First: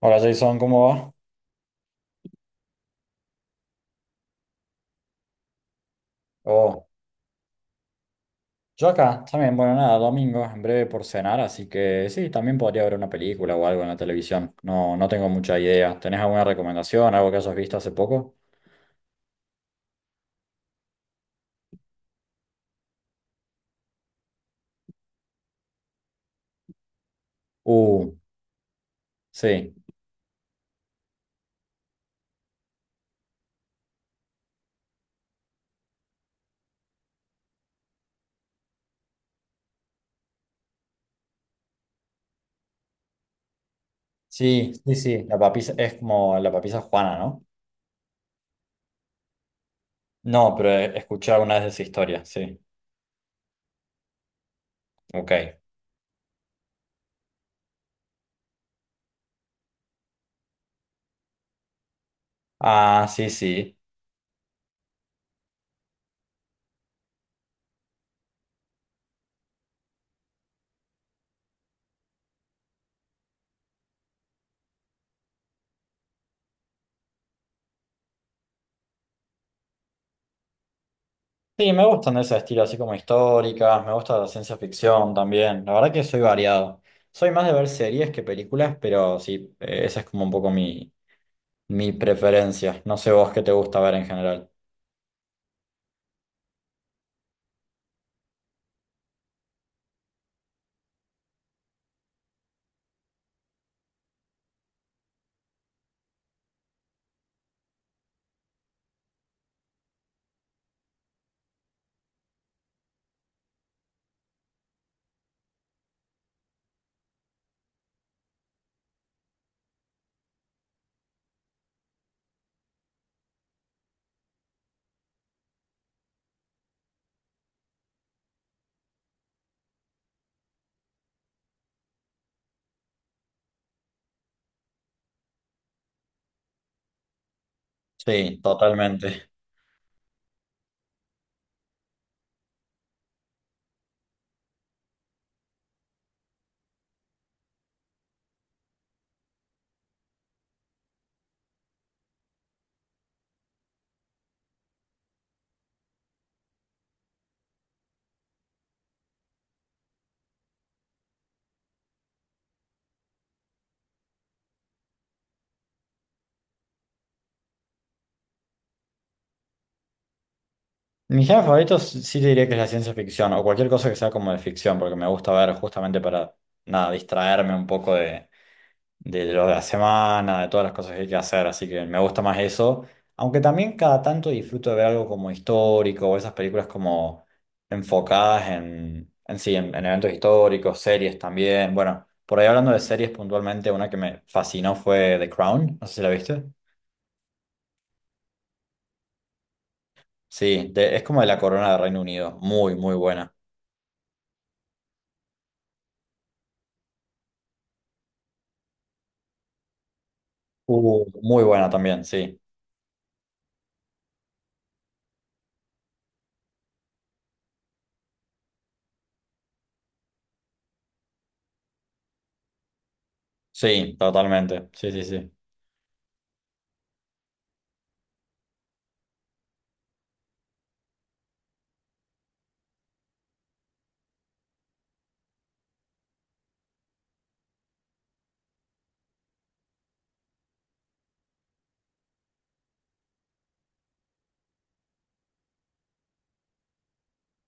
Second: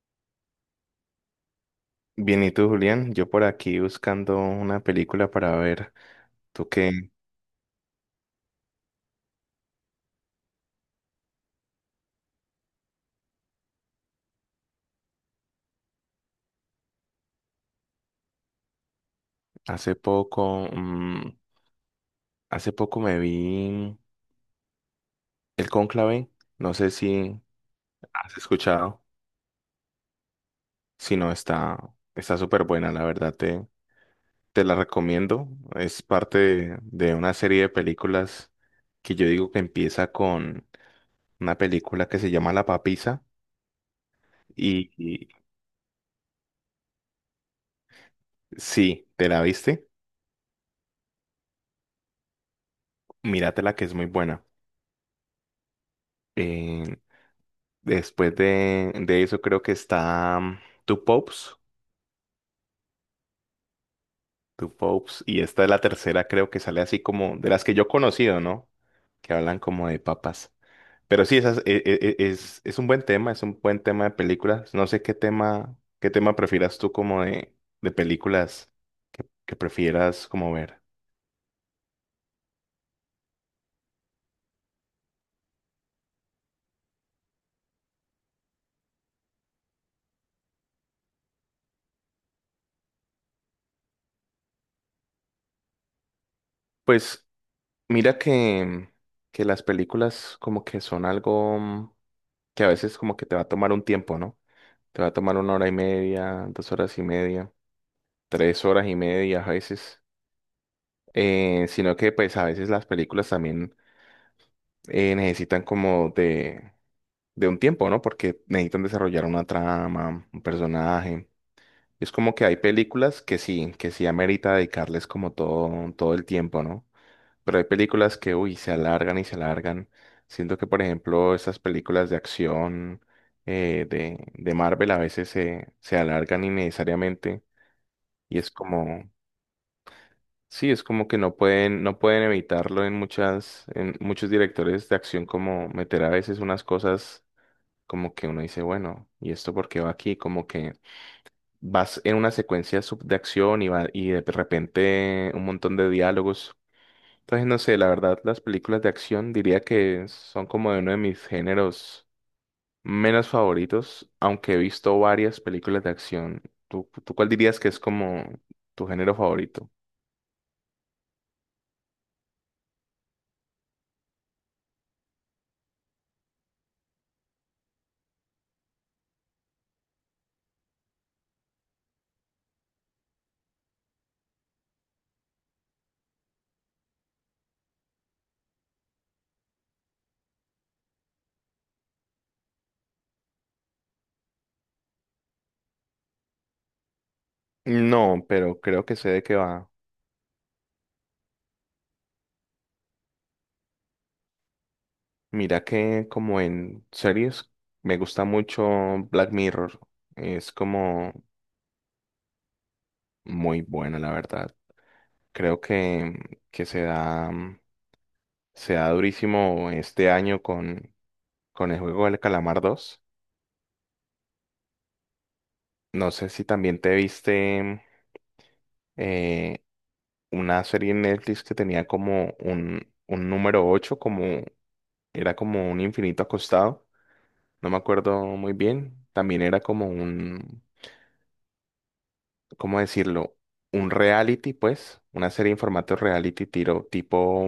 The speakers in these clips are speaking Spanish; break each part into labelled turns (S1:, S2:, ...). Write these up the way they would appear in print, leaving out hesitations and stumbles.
S1: Hola Jason, ¿cómo va?
S2: Bien, ¿y tú, Julián? Yo por aquí buscando una película para ver. Tú
S1: Oh,
S2: que
S1: yo acá, también, bueno, nada, domingo, en breve por cenar, así que sí, también podría ver una película o algo en la televisión. No, no tengo mucha idea. ¿Tenés alguna recomendación, algo que hayas visto hace poco?
S2: hace hace poco me vi El Cónclave. No sé si
S1: Uh,
S2: has escuchado.
S1: sí,
S2: Si no, está súper buena, la verdad. Te la recomiendo. Es parte de una serie de películas que yo digo que empieza con una película que se llama La Papisa.
S1: sí,
S2: Y,
S1: sí, sí,
S2: y
S1: la papisa es como la papisa Juana, ¿no?
S2: sí, ¿te la viste?
S1: No, pero he escuchado una vez esa historia, sí.
S2: Míratela que es muy buena.
S1: Ok.
S2: Eh, Después de eso creo que está Two Popes,
S1: Ah, sí, sí.
S2: Two Popes, y esta es la tercera creo que sale así como de las que yo he conocido, ¿no? Que hablan como de papas. Pero sí, esas, e- e- e- es un buen tema, es un buen tema de películas. No sé qué qué tema prefieras tú como de películas que prefieras como ver.
S1: Sí, me gustan de ese estilo, así como históricas, me gusta la ciencia ficción también. La verdad que soy variado. Soy más de ver series que películas, pero sí, esa es como un poco mi, mi preferencia. No sé vos qué te gusta ver en general.
S2: Pues mira que las películas como que son algo que a veces como que te va a tomar un tiempo, ¿no? Te va a tomar una hora y media, dos horas y media, tres horas y media a veces, sino que pues a veces las películas también necesitan como de un tiempo, ¿no? Porque necesitan desarrollar una trama, un personaje. Es como que hay películas que sí amerita dedicarles como todo el tiempo, ¿no? Pero hay películas que, uy, se alargan y se alargan. Siento que, por ejemplo, estas películas de acción de Marvel a veces se alargan innecesariamente y
S1: Sí,
S2: es como,
S1: totalmente.
S2: sí, es como que no no pueden evitarlo en en muchos directores de acción, como meter a veces unas cosas como que uno dice, bueno, ¿y esto por qué va aquí? Como que vas en una de acción y va, y de repente un montón de diálogos. Entonces, no sé, la verdad, las películas de acción diría que son como de uno de mis géneros menos favoritos, aunque he visto varias películas de acción. Tú cuál dirías que es como tu género favorito?
S1: Mi género favorito sí te diría que es la ciencia ficción o cualquier cosa que sea como de ficción, porque me gusta ver justamente para, nada, distraerme un poco de lo de la semana, de todas las cosas que hay que hacer, así que me gusta más eso. Aunque también cada tanto disfruto de ver algo como histórico, o esas películas como enfocadas en sí, en eventos históricos, series también. Bueno, por ahí hablando de series puntualmente, una que me fascinó fue The Crown, no sé si la viste.
S2: No, pero creo que sé de qué va.
S1: Sí, de- es como de la corona de Reino Unido, muy, muy buena.
S2: Mira que como en series me gusta mucho Black Mirror. Es como
S1: Muy buena también, sí.
S2: muy buena, la verdad. Creo que se se da durísimo este año con el juego del Calamar dos.
S1: Sí, totalmente. Sí, sí, sí.
S2: No sé si también te viste eh, una serie en Netflix que tenía como un número ocho, como era como un infinito acostado. No me acuerdo muy bien. También era como un, ¿cómo decirlo? Un reality, pues, una serie en formato reality tiro, tipo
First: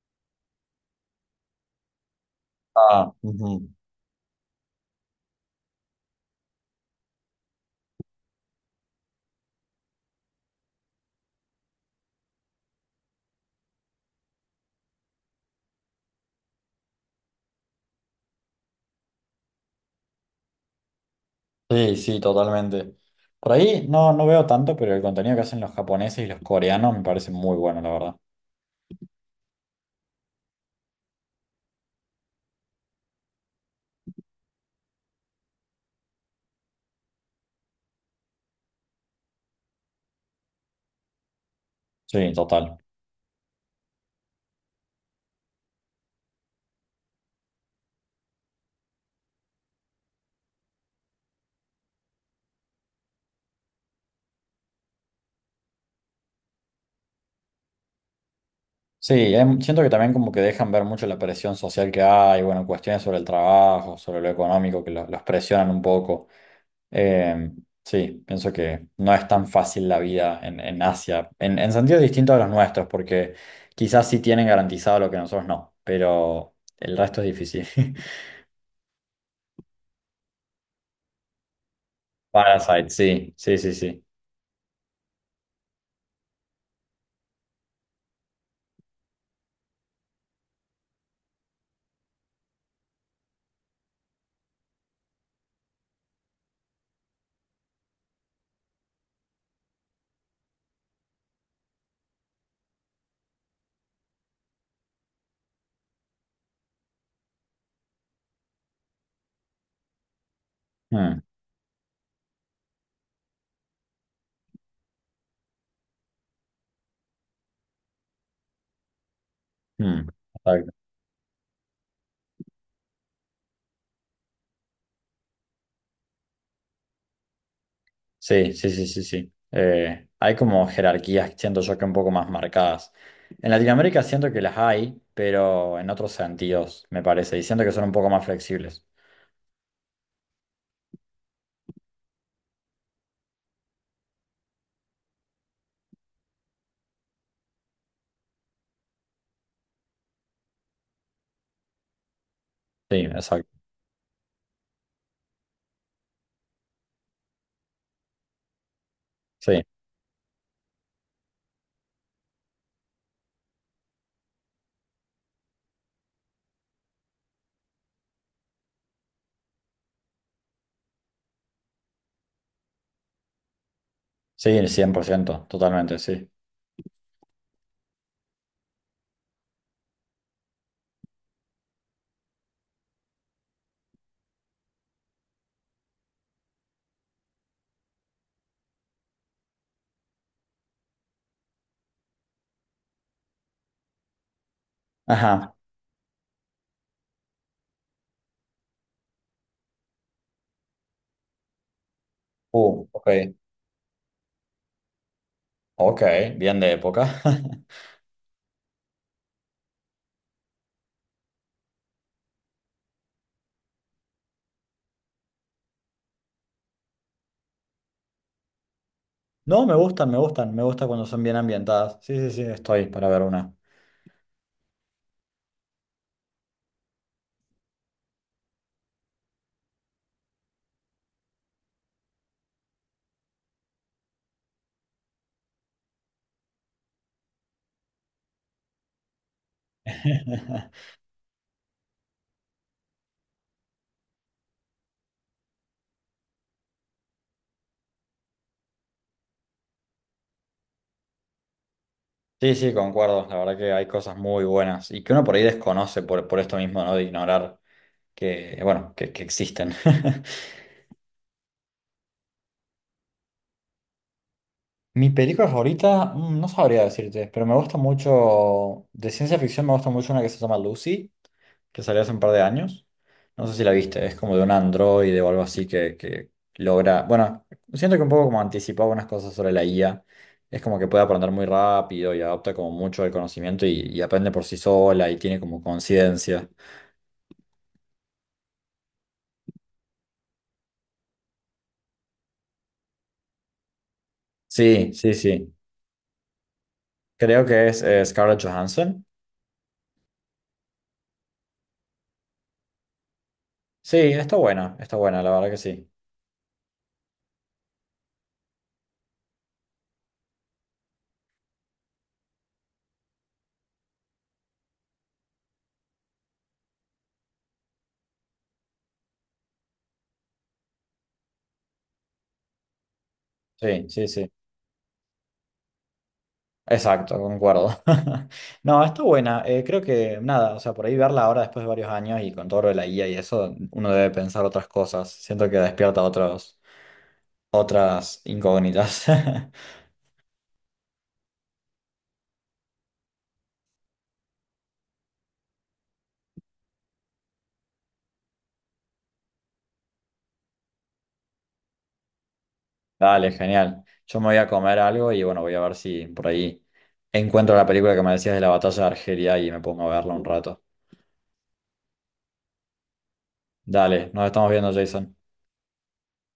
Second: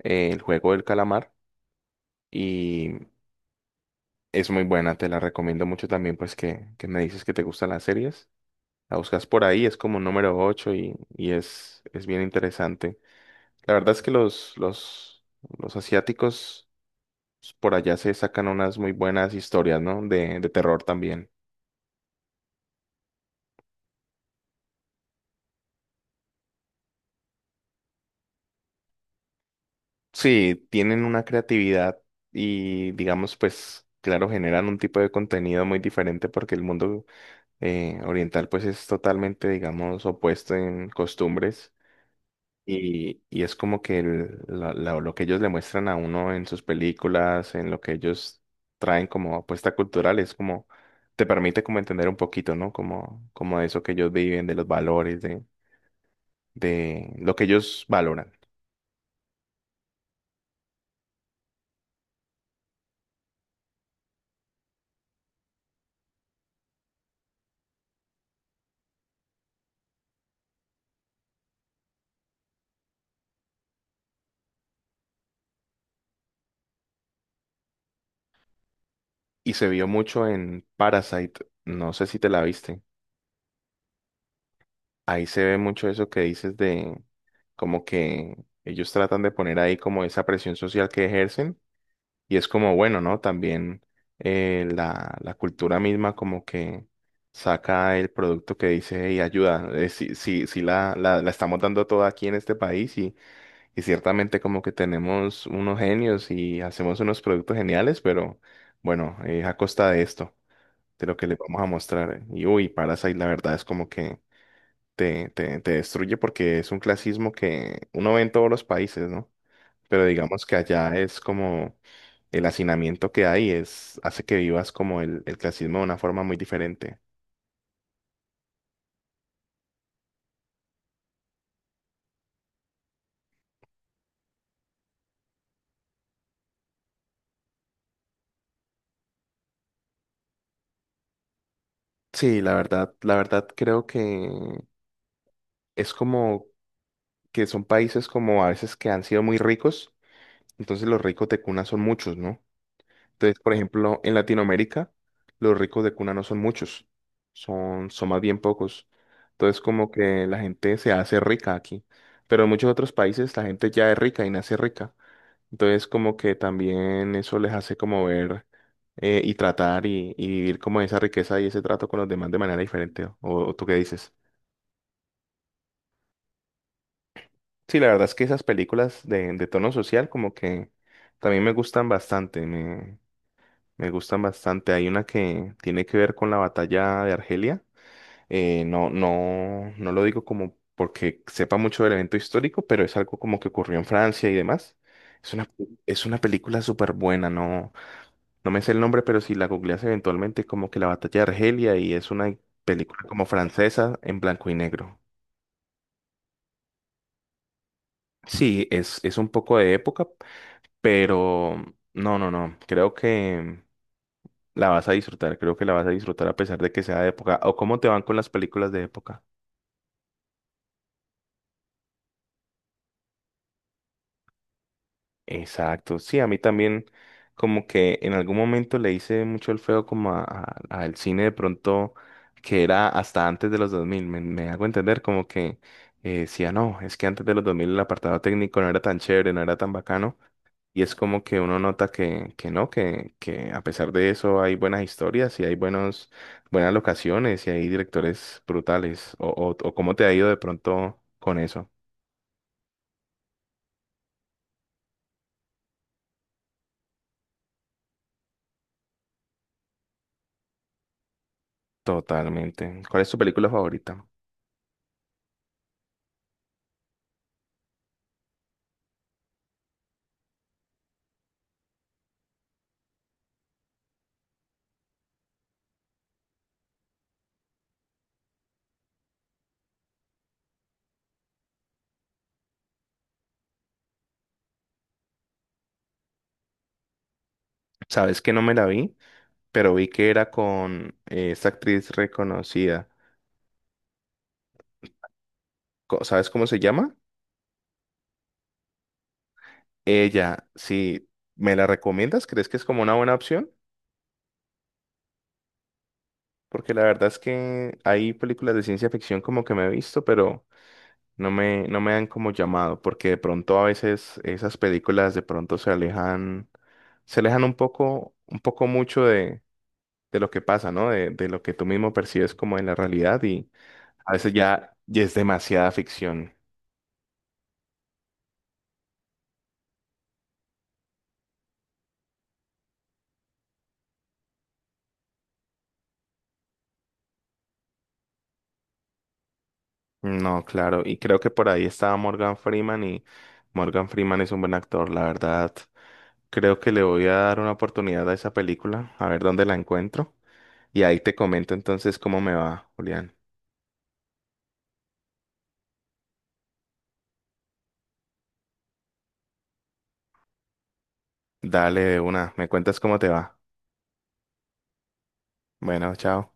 S2: El juego del calamar. Y
S1: Ah, ujú.
S2: es muy buena, te la recomiendo mucho también, pues, que me dices que te gustan las series. La buscas por ahí, es como número 8 y es bien interesante. La verdad es que los asiáticos pues, por allá se sacan unas muy buenas historias, ¿no? De terror también.
S1: Sí, sí, totalmente. Por ahí no, no veo tanto, pero el contenido que hacen los japoneses y los coreanos me parece muy bueno, la verdad.
S2: Sí, tienen una creatividad y digamos, pues, claro, generan un tipo de contenido muy diferente porque el mundo oriental pues es totalmente, digamos, opuesto en costumbres
S1: Sí, total.
S2: y es como que lo que ellos le muestran a uno en sus películas, en lo que ellos traen como apuesta cultural, es como, te permite como entender un poquito, ¿no? Como, como de eso que ellos viven, de los valores, de lo que ellos valoran.
S1: Sí, siento que también como que dejan ver mucho la presión social que hay, bueno, cuestiones sobre el trabajo, sobre lo económico, que los presionan un poco. Eh, sí, pienso que no es tan fácil la vida en Asia, en sentidos distintos a los nuestros, porque quizás sí tienen garantizado lo que nosotros no, pero el resto es difícil.
S2: Y se vio mucho en Parasite, no sé si te la viste.
S1: Parasite, sí, sí, sí, sí.
S2: Ahí se ve mucho eso que dices de como que ellos tratan de poner ahí como esa presión social que ejercen y es como bueno, ¿no? También la, la cultura misma como que saca el producto que dice, y ayuda, sí, sí, sí la estamos dando toda aquí en este país y ciertamente como que tenemos unos genios y hacemos unos productos geniales, pero bueno, a costa de esto, de lo
S1: Mm.
S2: que les vamos a mostrar. Eh. Y uy, Parasite, la verdad es como que te destruye porque es un clasismo que uno ve en todos los países, ¿no? Pero
S1: Mm,
S2: digamos que
S1: exacto.
S2: allá es como el hacinamiento que hay, es, hace que vivas como el clasismo de una forma muy diferente.
S1: Sí, sí, sí, sí, sí. Hay como jerarquías, siento yo que un poco más marcadas. En Latinoamérica siento que las hay, pero en otros sentidos, me parece, y siento que son un poco más flexibles.
S2: Sí, la verdad creo que es como que son países como a veces que han sido muy ricos, entonces los ricos de cuna son muchos, ¿no?
S1: Sí,
S2: Entonces, por
S1: exacto.
S2: ejemplo, en Latinoamérica, los ricos de cuna no son muchos, son más bien pocos. Entonces,
S1: Sí,
S2: como que la gente se hace rica aquí, pero en muchos otros países la gente ya es rica y nace rica. Entonces, como que también eso les hace como ver y tratar y vivir como esa riqueza y ese trato con los demás de manera diferente. O tú qué dices?
S1: sí, 100% totalmente, sí.
S2: Sí, la verdad es que esas películas de tono social como que también me gustan bastante. Me gustan bastante. Hay una que tiene que ver con la batalla de Argelia. No lo digo como porque sepa mucho del evento histórico, pero es algo como que ocurrió en Francia y demás. Es una,
S1: Ajá.
S2: es una película súper buena, no, no me sé el nombre, pero si la googleas eventualmente, como que la batalla de Argelia, y es una película como
S1: Ok.
S2: francesa en blanco y negro.
S1: Ok, bien de época.
S2: Sí, es un poco de época, pero no, no, no. creo que la vas a disfrutar, creo que la vas a disfrutar a pesar de que sea de época. ¿O cómo te van con las películas de época?
S1: No, me gustan, me gustan, me gusta cuando son bien ambientadas. Sí, sí, sí, estoy para ver una.
S2: Exacto, sí, a mí también como que en algún momento le hice mucho el feo como al cine de pronto que era hasta antes de los 2000, me hago entender como que decía, no, es que antes de los 2000 el apartado técnico no era tan chévere, no era tan bacano. Y es como que uno nota que no, que a pesar de eso hay buenas historias y hay buenas locaciones y hay directores brutales. O cómo te ha ido de pronto con eso.
S1: Sí, sí, concuerdo. La verdad que hay cosas muy buenas y que uno por ahí desconoce por esto mismo, ¿no? De ignorar que, bueno, que existen.
S2: Totalmente. ¿Cuál es tu película favorita?
S1: Mi película favorita, mm, no sabría decirte, pero me gusta mucho, de ciencia ficción me gusta mucho una que se llama Lucy, que salió hace un par de años. No sé si la viste, es como de un androide o algo así que logra, bueno, siento que un poco como anticipaba unas cosas sobre la IA. Es como que puede aprender muy rápido y adopta como mucho el conocimiento y aprende por sí sola y tiene como conciencia.
S2: Sabes que no me la vi, pero vi que era con esta actriz reconocida.
S1: Sí, sí, sí.
S2: ¿Sabes cómo se llama?
S1: Creo que es Scarlett Johansson.
S2: Ella, si me la recomiendas, ¿crees que es como una buena opción?
S1: Sí, está buena, la verdad que sí.
S2: Porque la verdad es que hay películas de ciencia ficción como que me he visto, pero... no me han como llamado, porque de pronto a veces esas películas de pronto se alejan un poco mucho de lo que pasa, ¿no? De lo que tú mismo percibes como en la realidad y
S1: Sí, sí,
S2: a
S1: sí.
S2: veces ya es demasiada ficción.
S1: Exacto, concuerdo. No, está buena. Creo que nada, o sea, por ahí verla ahora después de varios años y con todo lo de la guía y eso, uno debe pensar otras cosas. Siento que despierta otros, otras incógnitas.
S2: No, claro, y creo que por ahí estaba Morgan Freeman y Morgan Freeman es un buen actor, la verdad. Creo que le voy a dar una oportunidad a esa película, a ver dónde la encuentro y ahí te comento entonces cómo me va, Julián.
S1: Dale, genial. Yo me voy a comer algo y bueno, voy a ver si por ahí encuentro la película que me decías de la batalla de Argelia y me pongo a verla un rato.
S2: Dale de una, me cuentas cómo te va.
S1: Dale, nos estamos viendo, Jason.
S2: Bueno, chao.